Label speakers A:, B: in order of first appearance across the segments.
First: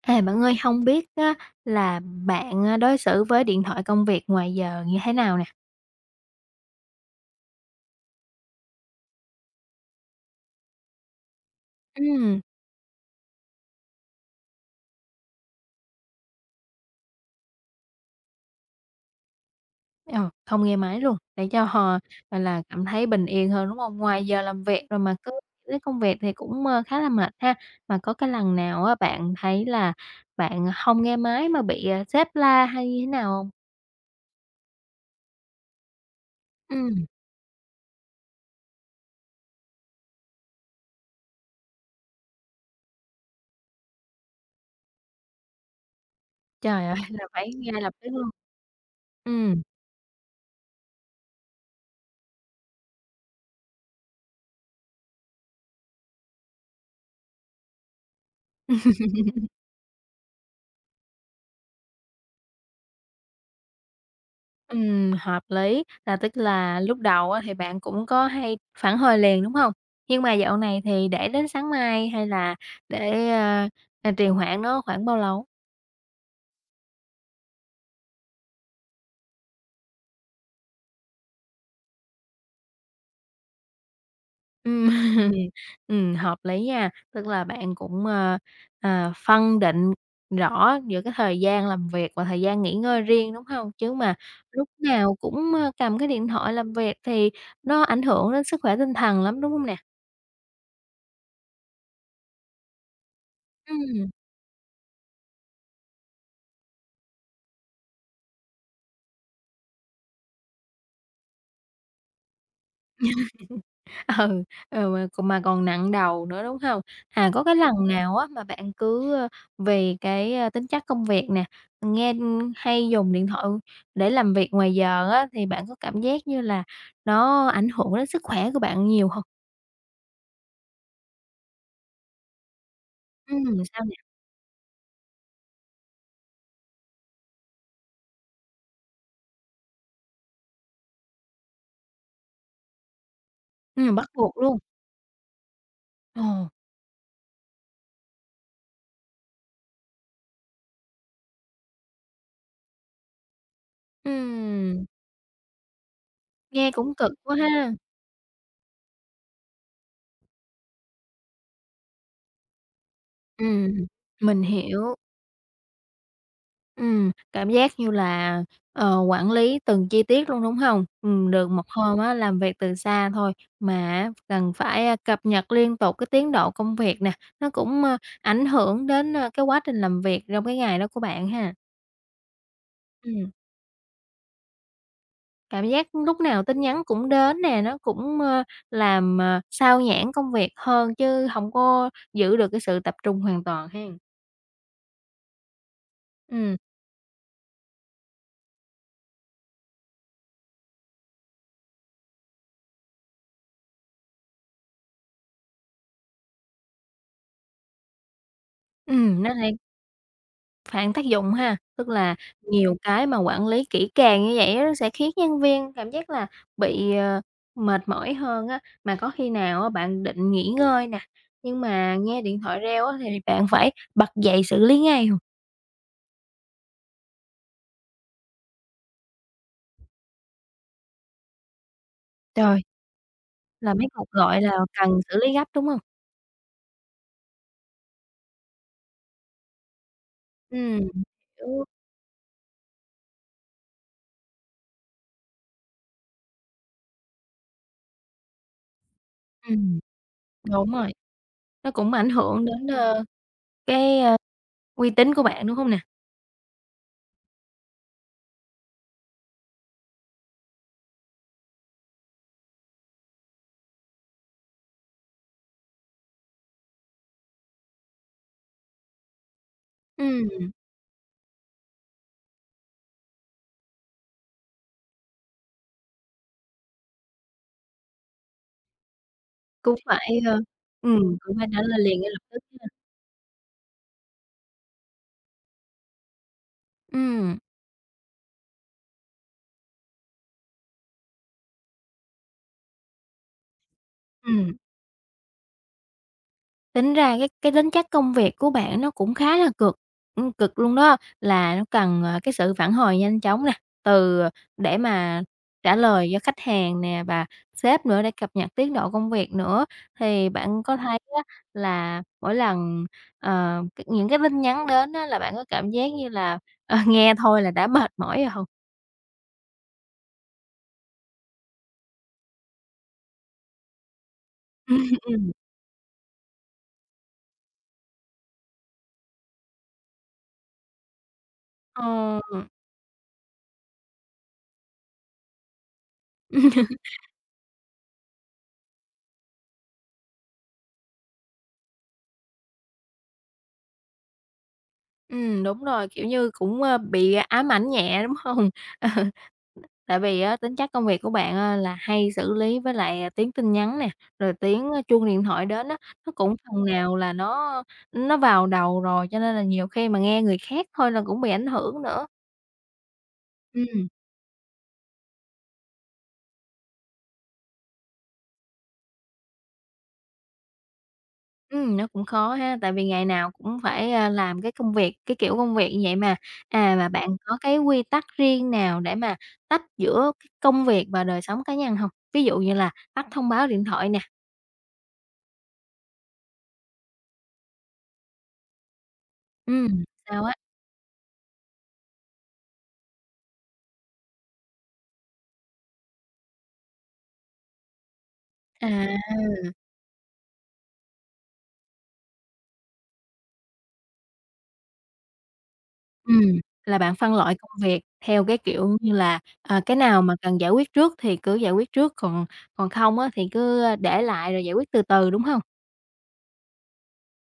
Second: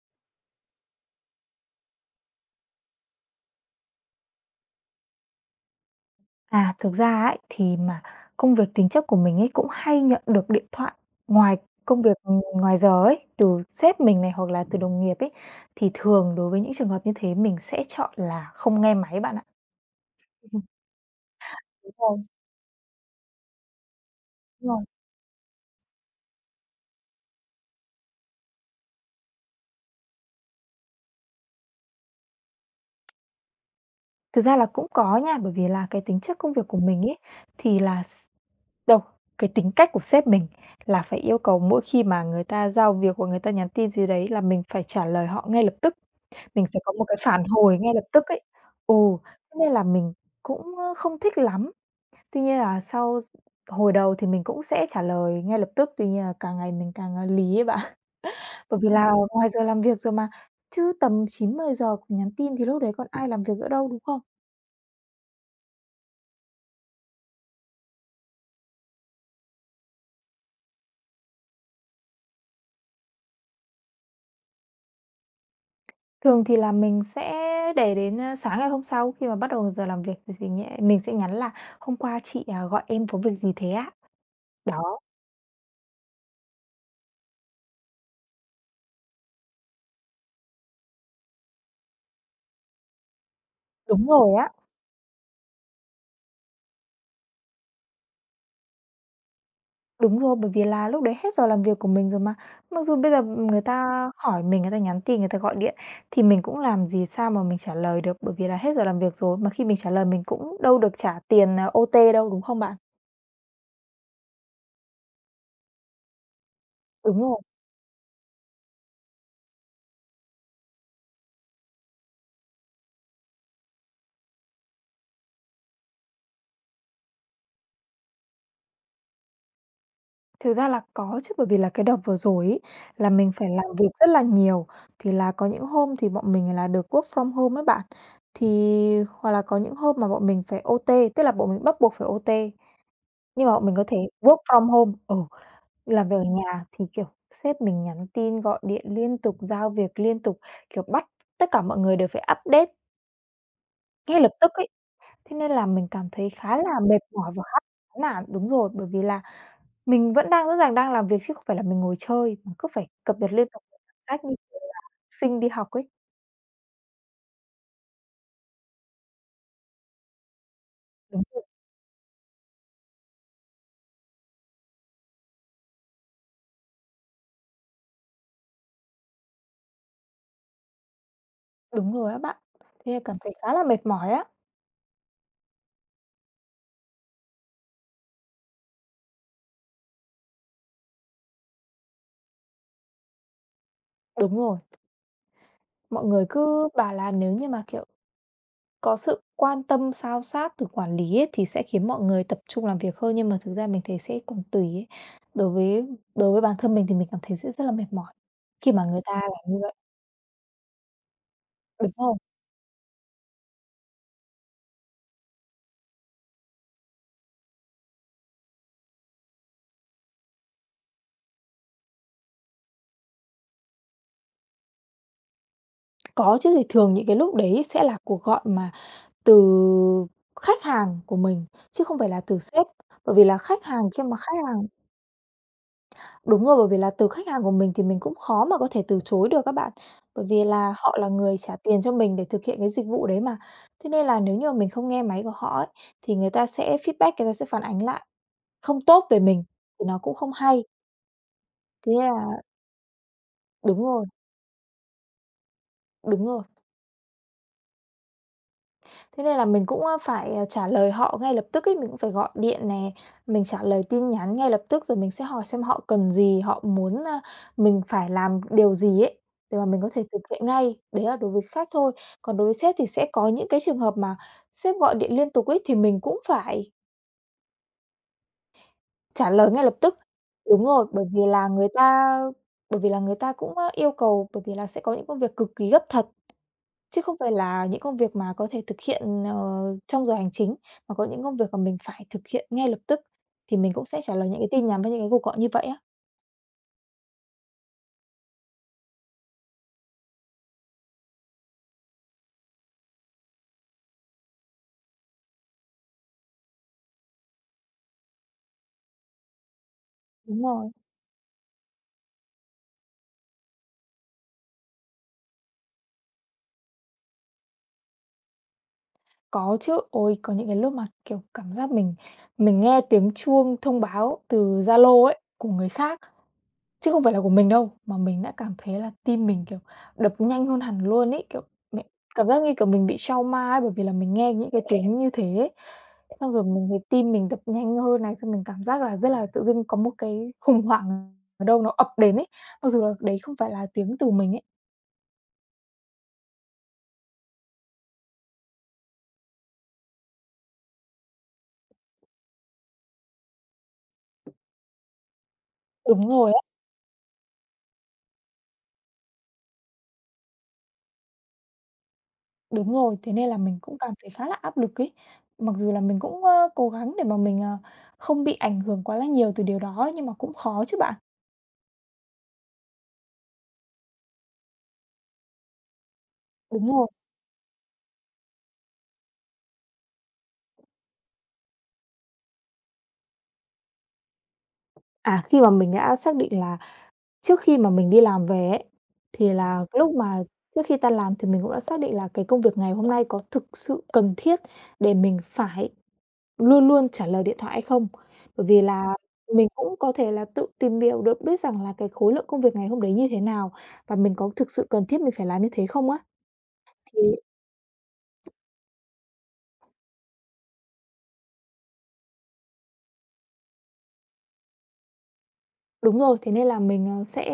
A: À, bạn ơi, không biết á là bạn, đối xử với điện thoại công việc ngoài giờ như thế nào nè?
B: À, thực ra ấy, thì mà công việc tính chất của mình ấy cũng hay nhận được điện thoại ngoài công việc, ừ,
A: Ừm,
B: ngoài giờ ấy, từ sếp mình này hoặc là từ đồng nghiệp ấy, thì thường đối với những trường hợp như thế mình sẽ chọn là không nghe máy bạn ạ.
A: ờ,
B: Ừm,
A: Không nghe máy luôn, để cho
B: đúng
A: họ,
B: rồi,
A: gọi là, cảm thấy bình yên hơn, đúng không? Ngoài giờ làm
B: đúng rồi.
A: việc rồi mà cứ lấy công việc thì cũng, khá là mệt ha. Mà có cái lần nào á bạn thấy là bạn không nghe máy mà bị, sếp la hay như thế nào không?
B: Thực ra là cũng có nha, bởi vì là cái tính chất công việc của mình
A: Ừm,
B: ấy, thì là Đâu, cái tính cách của sếp mình là phải yêu cầu mỗi khi mà người ta giao việc hoặc người ta nhắn tin gì đấy là mình phải trả lời họ ngay lập tức, mình phải
A: Trời
B: có
A: ơi,
B: một cái
A: là
B: phản
A: phải nghe
B: hồi
A: lập
B: ngay lập
A: tức
B: tức
A: luôn.
B: ấy. Ồ, thế
A: Ừm.
B: nên là mình cũng, ơ, không thích lắm. Tuy nhiên là sau s hồi đầu thì mình cũng sẽ trả lời ngay lập tức, tuy nhiên là càng ngày mình càng, à, lý ấy bạn. Bởi vì là ngoài giờ làm việc rồi mà, chứ tầm chín mười giờ nhắn tin thì lúc đấy còn ai làm việc nữa đâu, đúng không?
A: Hợp lý, là tức là lúc đầu á thì bạn cũng có hay phản hồi liền, đúng không? Nhưng mà dạo này thì để đến sáng mai hay là để, trì hoãn nó khoảng bao lâu?
B: Thường thì là mình sẽ để đến, a, sáng ngày hôm sau khi mà bắt đầu giờ làm việc thì nhẽ mình sẽ nhắn là "Hôm qua chị, à, gọi em có việc gì thế ạ?"
A: Ừm,
B: Đó,
A: Ừm. Hợp lý nha, tức là bạn cũng, phân định rõ giữa cái thời gian làm việc và thời gian nghỉ ngơi riêng, đúng không? Chứ
B: đúng
A: mà
B: rồi á,
A: lúc nào cũng, cầm cái điện thoại làm việc thì nó ảnh hưởng đến sức khỏe tinh thần lắm, đúng không nè?
B: đúng rồi, bởi vì là lúc đấy hết giờ làm việc của mình rồi mà. Mặc dù bây giờ người ta
A: Ừm.
B: hỏi mình, người ta nhắn tin, người ta gọi điện thì mình cũng làm gì sao mà mình trả lời được, bởi vì là hết giờ làm việc rồi, mà khi mình trả lời mình cũng đâu được trả tiền, à, OT đâu, đúng không bạn?
A: Ừ, mà còn nặng đầu nữa, đúng hông?
B: Đúng
A: À,
B: rồi.
A: có cái lần nào á mà bạn cứ, vì cái, tính chất công việc nè, nghe, hay dùng điện thoại để làm việc ngoài giờ á, thì bạn có cảm giác như là nó ảnh hưởng đến sức khỏe của bạn nhiều hông?
B: Thực ra là có chứ, bởi vì là cái đợt vừa rồi ấy, là mình phải làm
A: Sao
B: việc
A: nè?
B: rất là nhiều, thì là có những hôm thì bọn mình là được work from home ấy bạn. Thì Hoặc là có những hôm mà bọn mình phải OT, tức là bọn mình bắt buộc phải OT, nhưng mà bọn mình có thể
A: Bắt
B: work
A: buộc luôn.
B: from home ừ, làm việc ở
A: Ồ,
B: nhà thì, kiểu, sếp mình nhắn tin, gọi điện liên tục, giao việc liên tục, kiểu, bắt tất cả mọi người đều phải update ngay lập tức ấy.
A: ừm,
B: Thế nên là mình cảm thấy khá
A: nghe
B: là
A: cũng
B: mệt
A: cực
B: mỏi
A: quá
B: và khá là
A: ha.
B: chán nản đúng rồi, bởi vì là mình vẫn đang rõ ràng đang làm việc chứ không phải là mình ngồi chơi, mà cứ phải cập nhật liên tục
A: Ừm,
B: cảm giác như
A: mình
B: kiểu là học
A: hiểu.
B: sinh đi học ấy.
A: Cảm giác như là, quản lý từng chi tiết luôn, đúng không?
B: Đúng,
A: Được một hôm á làm việc từ xa thôi mà á cần phải, cập nhật liên tục cái tiến độ công việc nè, nó cũng, ảnh hưởng đến, cái quá trình làm việc trong cái ngày đó của bạn ha.
B: đúng rồi á bạn. Thế là cảm
A: Ừm,
B: thấy khá là mệt mỏi á.
A: Cảm giác lúc nào tin nhắn cũng đến nè, nó cũng, làm, xao nhãng công việc hơn chứ không có giữ được cái sự tập trung hoàn toàn ha.
B: Đúng rồi, mọi người
A: Ừm,
B: cứ bảo là nếu như mà, kiểu, có sự quan tâm sao sát từ quản lý ấy, thì sẽ khiến mọi người tập trung làm việc hơn, nhưng mà thực ra mình thấy sẽ còn tùy ấy. Đối với Đối với bản thân mình thì mình cảm thấy sẽ rất là mệt mỏi khi mà người ta
A: nó
B: làm
A: sẽ
B: như vậy.
A: phản tác dụng ha, tức
B: Đúng
A: là
B: không?
A: nhiều cái mà quản lý kỹ càng như vậy á, nó sẽ khiến nhân viên cảm giác là bị, mệt mỏi hơn á. Mà có khi nào á bạn định nghỉ ngơi nè, nhưng mà nghe điện thoại reo á thì bạn phải bật dậy xử lý ngay hông?
B: Có chứ, thì thường những cái lúc đấy sẽ là cuộc gọi mà Từ khách hàng của mình, chứ không phải là từ
A: Trời,
B: sếp. Bởi vì là khách
A: là mấy
B: hàng khi
A: cuộc
B: mà khách
A: gọi là
B: hàng
A: cần xử lý gấp, đúng không?
B: Đúng rồi, bởi vì là từ khách hàng của mình thì mình cũng khó mà có thể từ chối được á bạn. Bởi vì là
A: Ừm,
B: họ là người trả
A: hiểu,
B: tiền cho mình để thực hiện cái dịch vụ đấy mà. Thế nên là nếu như mà mình không nghe máy của họ ấy, thì người ta sẽ feedback, người ta sẽ phản ánh lại không tốt về mình,
A: ừm,
B: thì nó cũng không hay.
A: đúng rồi, nó
B: Thế
A: cũng ảnh
B: nên là
A: hưởng đến,
B: đúng
A: cái,
B: rồi,
A: uy tín của bạn, đúng không nè?
B: đúng rồi. Thế nên là mình cũng, ơ, phải, ờ, trả lời họ ngay lập tức ấy, mình cũng phải gọi điện nè, mình trả lời tin nhắn ngay lập tức, rồi mình sẽ hỏi xem họ cần gì, họ muốn, a, mình phải làm điều gì ấy, để mà mình có thể thực hiện
A: Ừm,
B: ngay. Đấy là đối với khách thôi, còn đối với sếp thì sẽ có những cái trường hợp mà sếp gọi điện liên tục ấy, thì mình cũng phải trả lời ngay lập
A: cũng
B: tức.
A: phải, ơ,
B: Đúng rồi, bởi
A: ừm,
B: vì
A: cũng phải
B: là
A: trả
B: người
A: lời liền ngay
B: ta
A: lập tức ha.
B: Bởi vì là người ta cũng, ơ, yêu cầu bởi vì là sẽ có những công việc cực kỳ gấp thật. Chứ không phải
A: Ừm,
B: là những công việc mà có thể thực hiện, ờ, trong giờ hành chính, mà có những công việc mà mình phải thực hiện ngay lập tức thì mình cũng sẽ trả lời những cái
A: ừm.
B: tin nhắn với những cái cuộc gọi như vậy á.
A: Tính ra cái tính chất công việc của bạn nó cũng khá là cực, cực luôn đó, là nó cần, cái sự phản hồi nhanh chóng nè, từ ờ, để mà trả lời cho khách hàng nè và sếp nữa để cập nhật tiến độ công việc nữa. Thì
B: Đúng
A: bạn
B: rồi,
A: có thấy á là mỗi lần, ờ, c những cái tin nhắn đến á là bạn có cảm giác như là, nghe thôi là đã mệt mỏi rồi không?
B: có chứ. Ôi, có những cái lúc mà, kiểu, cảm giác mình nghe tiếng chuông thông báo từ Zalo ấy,
A: Ừm,
B: của người khác chứ không phải là của mình đâu, mà mình đã cảm thấy là tim mình, kiểu, đập nhanh hơn hẳn luôn ấy, kiểu,
A: ờ.
B: mẹ cảm giác như, kiểu, mình bị trauma ấy, bởi vì là mình nghe những cái tiếng như thế ấy. Xong rồi mình thấy tim mình đập nhanh hơn này, xong mình cảm giác là rất là tự dưng có một cái khủng hoảng ở đâu nó ập đến ấy, mặc dù là đấy không phải là tiếng từ mình ấy.
A: Đúng rồi, kiểu như, cũng, bị ám ảnh nhẹ, đúng không? Tại vì á, tính chất công việc của bạn á, là hay xử lý với lại, tiếng tin nhắn nè, rồi tiếng, chuông điện thoại đến á,
B: Đúng
A: nó
B: rồi
A: cũng
B: á,
A: phần nào là nó vào đầu rồi, cho nên là nhiều khi mà nghe người khác thôi là cũng bị ảnh hưởng nữa.
B: đúng rồi, thế nên là mình cũng
A: Ừm,
B: cảm thấy khá là áp lực ấy. Mặc dù là mình cũng, ơ, cố gắng để mà mình, ờ, không bị ảnh hưởng quá là nhiều từ điều đó ấy, nhưng mà cũng khó chứ bạn.
A: nó cũng khó ha, tại vì ngày nào cũng phải, làm cái công việc, cái kiểu công việc như vậy mà.
B: Đúng
A: À,
B: rồi.
A: mà bạn có cái quy tắc riêng nào để mà tách giữa cái công việc và đời sống cá nhân không? Ví dụ như là tắt thông báo điện thoại nè,
B: À, khi mà mình đã xác định là Trước khi mà mình đi làm về ấy, thì là
A: ừm,
B: lúc mà
A: sao á?
B: Trước khi tan làm thì mình cũng đã xác định là cái công việc ngày hôm nay có thực sự cần thiết để mình phải luôn luôn trả lời điện thoại hay không. Bởi vì
A: À.
B: là mình cũng có thể là tự tìm hiểu được biết rằng là cái khối lượng công việc ngày hôm đấy như thế nào và mình có thực sự cần thiết mình phải làm như thế không á.
A: Ừm, là bạn
B: Thì
A: phân loại công việc theo cái kiểu như là, cái nào mà cần giải quyết trước thì cứ giải quyết trước, còn còn không á thì cứ, để lại rồi giải quyết từ từ, đúng hông?
B: Đúng rồi, thế nên là mình, ờ,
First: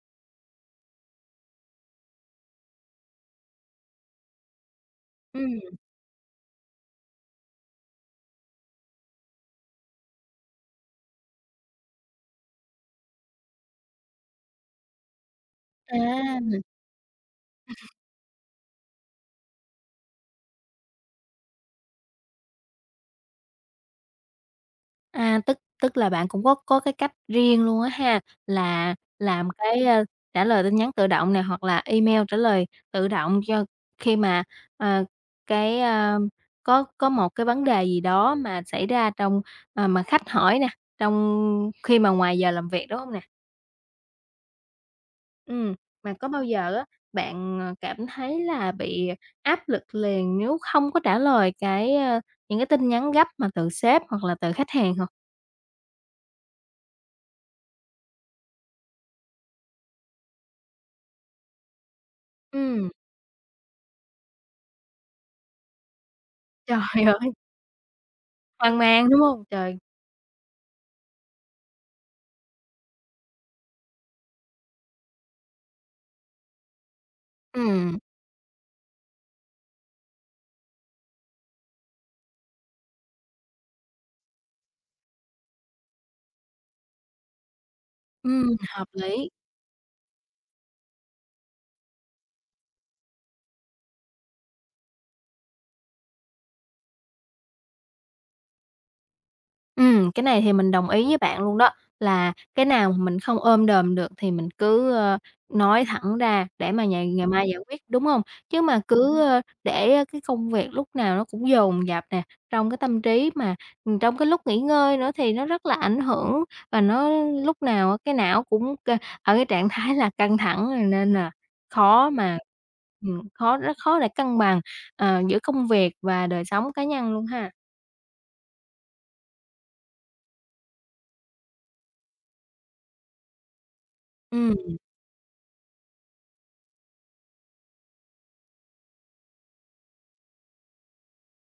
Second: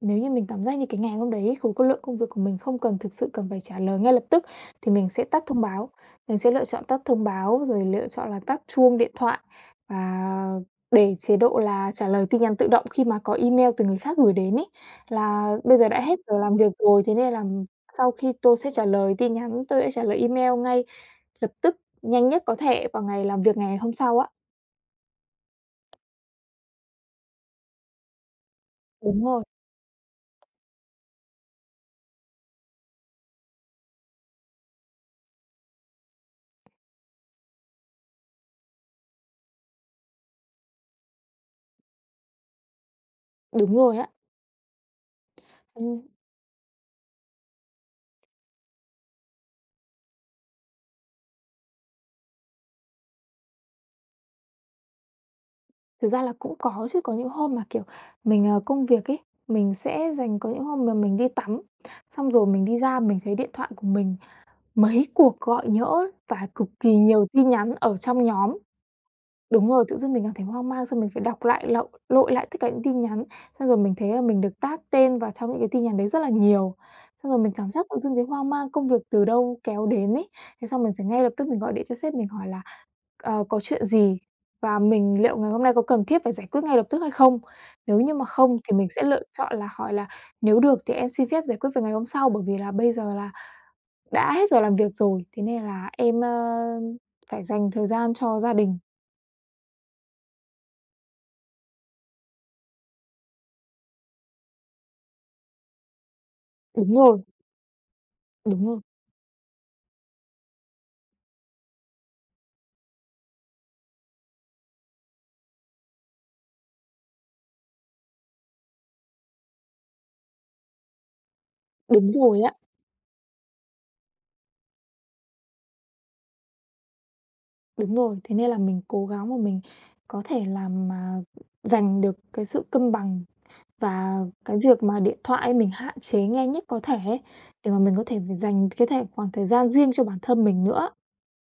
B: nếu như mình cảm giác như cái ngày hôm đấy khối lượng công việc của mình không thực sự cần phải trả lời ngay lập tức thì mình sẽ tắt thông
A: Ừm,
B: báo. Mình sẽ lựa chọn tắt thông báo, rồi lựa chọn là tắt chuông điện thoại và để chế độ là trả lời tin nhắn tự động khi mà có email từ người khác gửi đến ấy, là bây giờ đã hết giờ làm
A: à,
B: việc rồi, thế nên là sau khi tôi sẽ trả lời tin nhắn, tôi sẽ trả lời email ngay lập tức, nhanh nhất có thể vào ngày làm việc ngày hôm sau á.
A: tức tức là bạn cũng có cái cách riêng luôn á ha, là
B: Đúng rồi,
A: làm cái, trả lời tin nhắn tự động nè, hoặc là email trả lời tự động cho khi mà, ờ, cái, a, có một cái vấn đề gì đó mà xảy ra trong, mà khách hỏi nè, trong khi mà ngoài giờ làm việc, đúng hông nè?
B: đúng rồi á.
A: Ừm,
B: Ừm.
A: mà có bao giờ á, bạn, cảm thấy là bị áp lực liền nếu không có trả lời cái, những cái tin nhắn gấp mà từ sếp hoặc là từ khách hàng hông?
B: Thực ra là cũng có chứ, có những hôm mà, kiểu, mình, ờ, công việc ấy, mình sẽ dành có những hôm mà mình đi tắm, xong rồi mình đi
A: Ừm,
B: ra mình thấy điện thoại của mình mấy cuộc gọi nhỡ và cực kỳ
A: Trời
B: nhiều
A: ơi,
B: tin nhắn ở trong nhóm.
A: hoang mang, đúng hông?
B: Đúng
A: Trời,
B: rồi, tự dưng mình cảm thấy hoang mang, xong mình phải đọc lại lậu lội lại tất cả những tin nhắn, xong rồi mình thấy là mình được tag tên vào trong những cái tin nhắn đấy rất là nhiều. Xong rồi mình cảm giác tự
A: ừm,
B: dưng thấy hoang mang, công việc từ đâu kéo đến ấy. Thế xong mình phải ngay lập tức mình gọi điện cho sếp mình hỏi là "Ờ, có chuyện gì? Và mình liệu ngày hôm nay có cần thiết phải giải quyết ngay lập tức hay không? Nếu như mà không thì mình
A: hợp
B: sẽ lựa
A: lý.
B: chọn là hỏi là nếu được thì em xin phép giải quyết vào ngày hôm sau, bởi vì là bây giờ là đã hết giờ làm việc rồi, thế nên là em, ơ, phải dành thời gian cho gia đình."
A: Cái này thì mình đồng ý với bạn luôn đó, là cái nào mà mình không ôm đồm được thì mình cứ, nói thẳng ra để mà
B: Đúng
A: ngày
B: rồi.
A: ngày mai giải quyết, đúng hông? Chứ
B: Đúng rồi,
A: mà cứ, để cái công việc lúc nào nó cũng dồn dập nè, trong cái tâm trí mà, trong cái lúc nghỉ ngơi nữa thì nó rất là ảnh hưởng và nó lúc nào á cái não cũng ở cái trạng thái là căng thẳng rồi nên là khó
B: đúng
A: mà
B: rồi á,
A: khó rất khó để cân bằng, giữa công việc và đời sống cá nhân luôn ha.
B: Đúng rồi. Thế nên là mình cố gắng mà mình có thể làm mà giành được cái sự cân bằng và cái
A: Ừm.
B: việc mà điện thoại ấy mình hạn chế nghe nhất có thể ấy, để mà mình có thể phải dành cái khoảng thời gian riêng cho bản thân mình nữa.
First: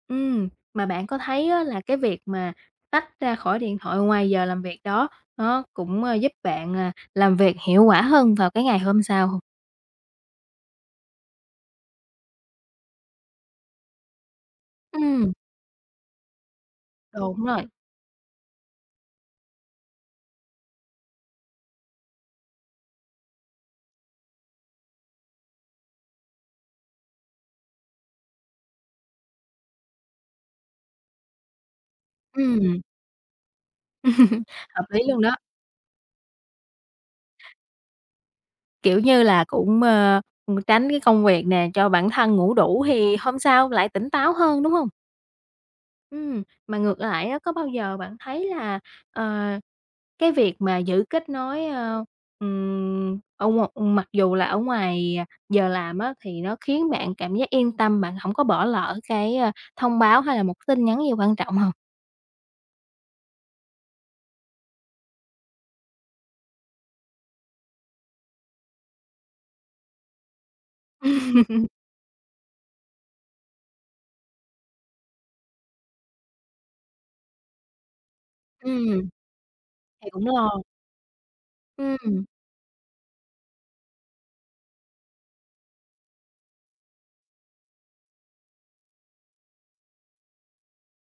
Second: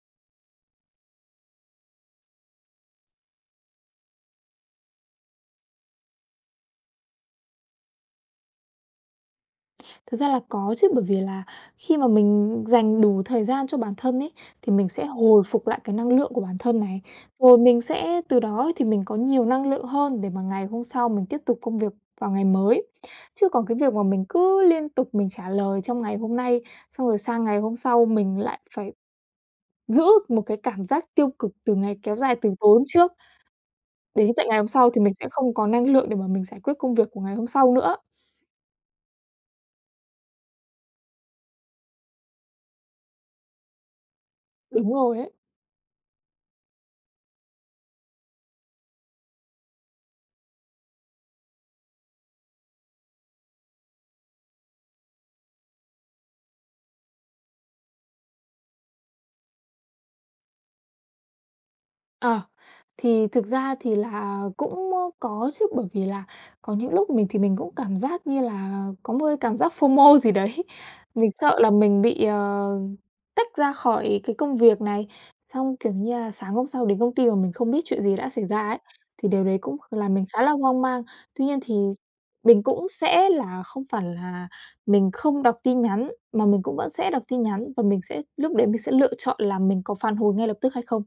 A: Mà bạn có thấy á là cái việc mà tách ra khỏi điện thoại ngoài giờ làm việc đó, nó cũng, giúp bạn, làm việc hiệu quả hơn vào cái ngày hôm sau hông?
B: Thực ra là có chứ, bởi vì là khi mà mình dành đủ thời gian cho bản thân ấy, thì mình sẽ
A: Ừm,
B: hồi phục lại cái năng lượng của bản thân này.
A: đúng
B: Rồi
A: rồi.
B: mình sẽ từ đó thì mình có nhiều năng lượng hơn để mà ngày hôm sau mình tiếp tục công việc vào ngày mới. Chứ còn cái việc mà mình cứ liên tục mình trả lời trong ngày hôm nay, xong rồi sang ngày hôm sau mình lại phải giữ một cái cảm giác tiêu cực từ ngày kéo dài từ tối
A: Ừm,
B: hôm trước đến tận ngày hôm
A: Hợp
B: sau,
A: lý
B: thì mình
A: luôn
B: sẽ
A: đó,
B: không có năng lượng để mà mình giải quyết công việc của ngày hôm sau nữa.
A: kiểu như là, cũng, tránh cái công việc nè, cho bản thân ngủ đủ thì hôm sau lại tỉnh táo hơn, đúng không?
B: Đúng rồi ấy.
A: Mà ngược lại á, có bao giờ bạn thấy là, ờ cái việc mà giữ kết nối, ở ngoài mặc dù là ở ngoài giờ làm á, thì nó khiến bạn cảm giác yên tâm, bạn không có bỏ lỡ cái, thông báo hay là một tin nhắn gì quan trọng hông?
B: Ờ, thì thực ra thì là cũng, có chứ, bởi vì là có những lúc mình thì mình cũng cảm giác như là có một cái cảm giác FOMO gì đấy. Mình sợ là mình bị, tách ra khỏi cái công việc này, xong, kiểu như là, sáng hôm sau đến công ty mà mình không biết chuyện gì đã xảy ra ấy,
A: Ừm,
B: thì điều đấy cũng
A: thì
B: làm mình
A: cũng
B: khá
A: lo.
B: là hoang mang. Tuy nhiên thì
A: Ừm,
B: mình cũng sẽ là không phải là mình không đọc tin nhắn, mà mình cũng vẫn sẽ đọc tin nhắn, và mình sẽ lúc đấy mình sẽ lựa chọn là mình có phản hồi ngay lập tức hay không.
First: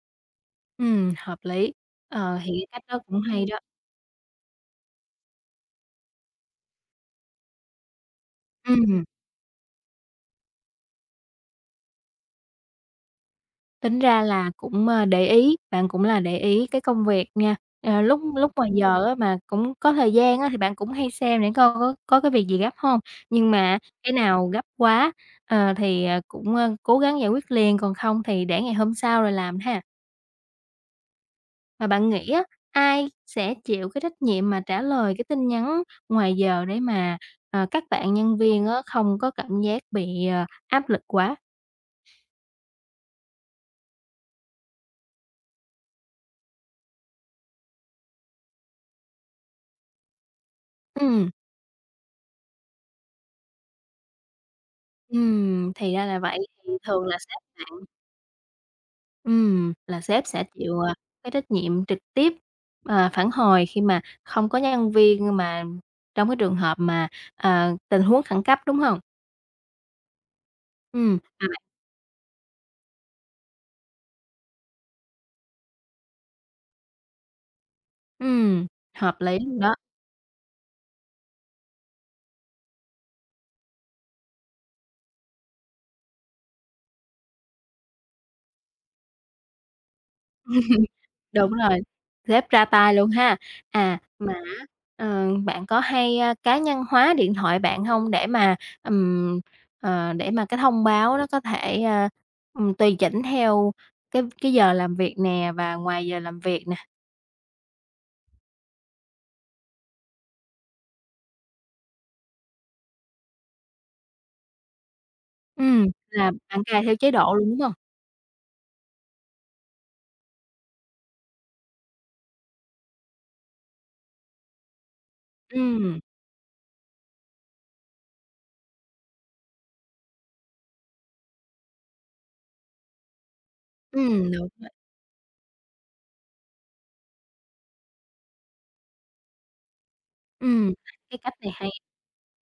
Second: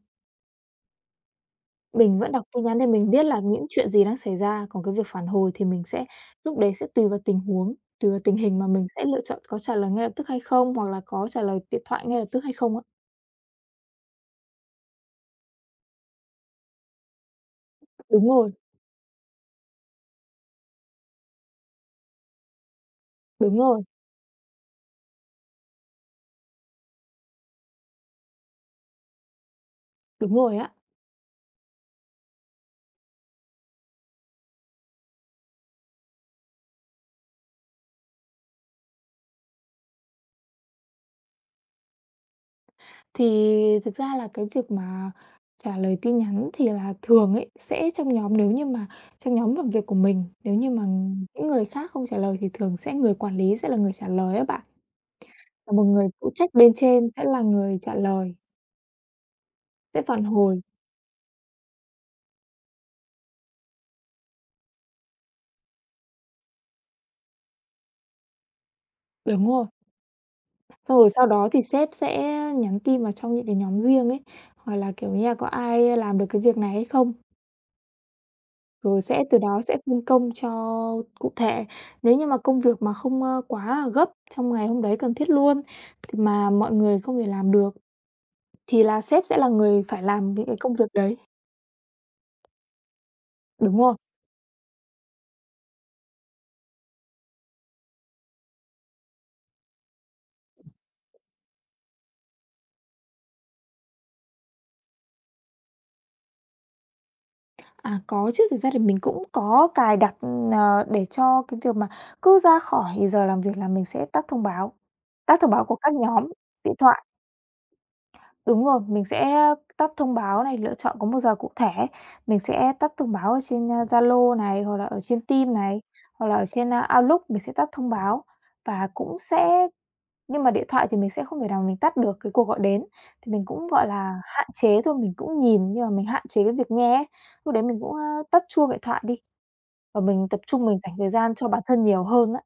A: Hợp lý.
B: Mình vẫn
A: Ờ,
B: đọc
A: thì
B: tin
A: cái
B: nhắn
A: cách
B: để
A: đó
B: mình
A: cũng
B: biết là
A: hay đó.
B: những chuyện gì đang xảy ra, còn cái việc phản hồi thì mình sẽ lúc đấy sẽ tùy vào tình huống, tùy vào tình hình mà mình sẽ
A: Ừm.
B: lựa chọn có trả lời ngay lập tức hay không, hoặc là có trả lời điện thoại ngay lập tức hay không á.
A: Tính ra là cũng, để ý, bạn cũng là để ý cái công việc nha. Ờ, lúc
B: Đúng rồi,
A: lúc ngoài giờ á mà cũng có thời gian á thì bạn cũng hay xem để coi có cái việc gì gấp không, nhưng
B: đúng
A: mà
B: rồi,
A: cái nào gấp quá, cũng, cố gắng giải quyết liền, còn không thì để ngày hôm sau rồi làm ha.
B: đúng rồi á.
A: Mà bạn nghĩ á, ai sẽ chịu cái trách nhiệm mà trả lời cái tin nhắn ngoài giờ để mà, các bạn nhân viên á không có cảm giác bị, áp lực quá?
B: Thì thực ra là cái việc mà trả lời tin nhắn thì là thường ấy, sẽ trong nhóm, nếu như mà trong nhóm làm việc của mình, nếu như mà
A: Ừm,
B: những người khác không trả lời thì thường sẽ người quản lý sẽ là người trả lời á bạn, và một
A: thì ra
B: người
A: là
B: phụ
A: vậy,
B: trách bên
A: thì thường
B: trên
A: là
B: sẽ là
A: sếp
B: người
A: bạn.
B: trả lời,
A: Là
B: sẽ phản
A: sếp sẽ
B: hồi.
A: chịu, cái trách nhiệm trực tiếp, phản hồi khi mà không có nhân viên mà trong cái trường hợp mà, tình huống khẩn cấp, đúng hông?
B: Đúng rồi. Rồi
A: Ừm,
B: sau
A: à,
B: đó thì sếp sẽ nhắn tin vào trong những cái nhóm riêng ấy, hoặc là, kiểu như là, có ai làm được cái việc này hay không,
A: ừm,
B: rồi
A: Hợp
B: sẽ từ
A: lý luôn
B: đó
A: đó,
B: sẽ phân công cho cụ thể. Nếu như mà công việc mà không, quá là gấp trong ngày hôm đấy cần thiết luôn, thì mà mọi người không thể làm được thì là sếp sẽ là người phải làm những cái công việc đấy.
A: đúng rồi, sếp ra tay luôn ha.
B: Đúng rồi.
A: À, mà á, bạn có hay, cá nhân hóa điện thoại bạn hông để mà, ừm, cái thông báo nó có thể, tùy chỉnh theo cái giờ làm việc nè và ngoài giờ làm việc?
B: À, có chứ, thực ra thì mình cũng có cài đặt, để cho cái việc mà cứ ra khỏi giờ làm việc là mình sẽ tắt thông báo của các nhóm
A: Là bạn
B: điện
A: cài theo
B: thoại.
A: chế độ luôn, đúng hông?
B: Đúng rồi, mình sẽ tắt thông báo này, lựa chọn có một giờ cụ thể. Mình sẽ tắt thông báo ở trên, Zalo này, hoặc là ở trên Teams này,
A: Ừm,
B: hoặc là ở trên, Outlook, mình sẽ tắt thông báo và cũng sẽ, nhưng mà điện thoại thì mình sẽ không thể nào mình tắt được cái cuộc gọi đến, thì mình cũng, gọi là, hạn
A: đúng rồi,
B: chế thôi, mình cũng nhìn nhưng mà mình hạn chế cái việc nghe ấy. Lúc đấy mình cũng, tắt chuông điện thoại đi và mình tập trung
A: ừm,
B: mình dành thời
A: cái cách
B: gian cho
A: này
B: bản
A: hay.
B: thân nhiều hơn á.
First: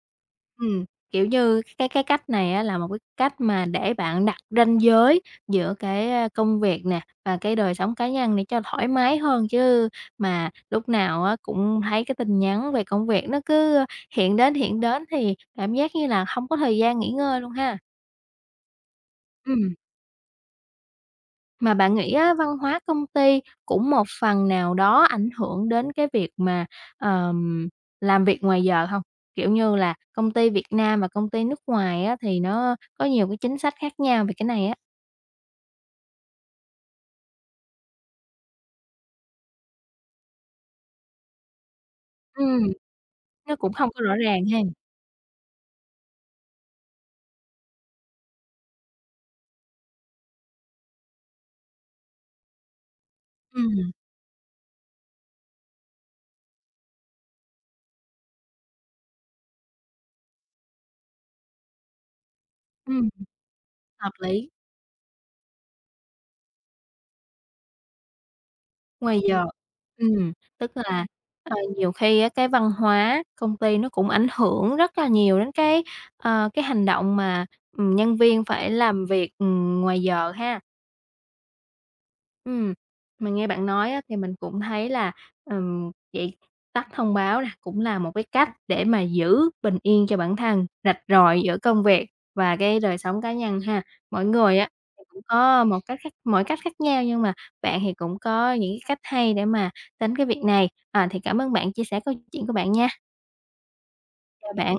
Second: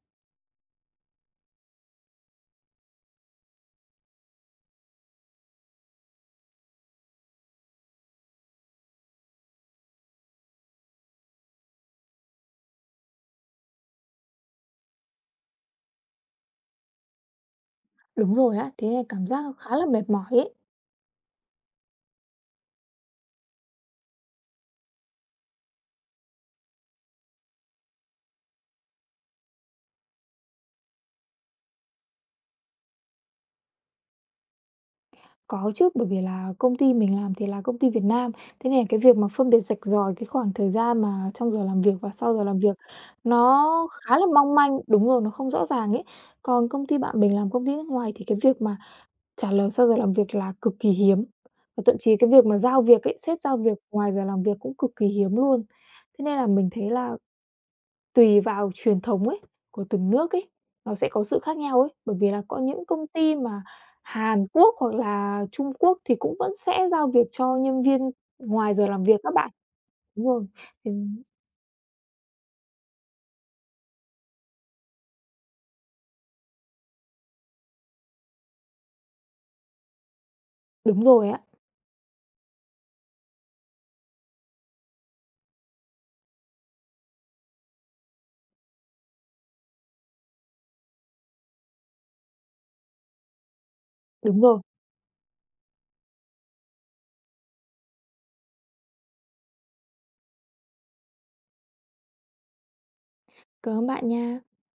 A: Ừm, Kiểu như, cái cách này á là một cái cách mà để bạn đặt ranh giới giữa cái, công việc nè và cái đời sống cá nhân để cho thoải mái hơn, chứ mà lúc nào á cũng thấy cái tin nhắn về công việc nó cứ hiện đến thì cảm giác như là hông có thời gian nghỉ ngơi luôn ha.
B: Đúng rồi á, thế nên cảm giác
A: Ừm.
B: khá là mệt mỏi ấy.
A: Mà bạn nghĩ á, văn hóa công ty cũng một phần nào đó ảnh hưởng đến cái việc mà, ờm, làm việc ngoài giờ không? Kiểu như là, công ty Việt Nam và công ty nước ngoài á, thì nó có nhiều cái chính sách khác nhau về cái này á.
B: Có chứ, bởi vì là công ty mình làm thì là công ty Việt Nam, thế nên là cái việc mà phân biệt rạch ròi cái khoảng thời gian mà trong giờ làm việc và sau giờ làm
A: Ừm,
B: việc
A: nó
B: nó
A: cũng không có rõ
B: khá là
A: ràng
B: mong
A: ha.
B: manh, đúng rồi, nó không rõ ràng ấy. Còn công ty bạn mình làm công ty nước ngoài thì cái việc mà trả lời sau giờ làm việc là cực kỳ hiếm, và thậm chí cái việc mà giao việc ấy, sếp giao việc
A: Ừm,
B: ngoài giờ làm việc cũng cực kỳ hiếm luôn. Thế nên là mình thấy là tùy vào truyền thống ấy, của từng nước ấy, nó sẽ có sự khác nhau ấy, bởi vì là có những công
A: ừm,
B: ty mà
A: Hợp
B: Hàn
A: lý,
B: Quốc hoặc là Trung Quốc thì cũng vẫn sẽ giao việc cho nhân viên ngoài giờ làm việc
A: ngoài
B: các
A: giờ.
B: bạn. Đúng rồi,
A: Tức là,
B: ừm,
A: nhiều khi á, cái văn hóa công ty nó cũng ảnh hưởng rất là nhiều đến cái, cái hành động mà, nhân viên phải làm việc, ngoài giờ ha.
B: đúng rồi á,
A: Ừm, mình nghe bạn nói á, thì mình cũng thấy là, vậy tắt thông báo nè, cũng là một cái cách để mà giữ bình yên cho bản thân, rạch ròi giữa công việc và cái đời sống cá nhân ha. Mỗi
B: đúng
A: người
B: rồi.
A: á, thì cũng có một cách khác mỗi cách khác nhau nhưng mà bạn thì cũng có những cái cách hay để mà tránh cái việc này. À, thì cảm ơn bạn chia sẻ câu chuyện của bạn nha.
B: Cảm ơn bạn nha.
A: Chào bạn.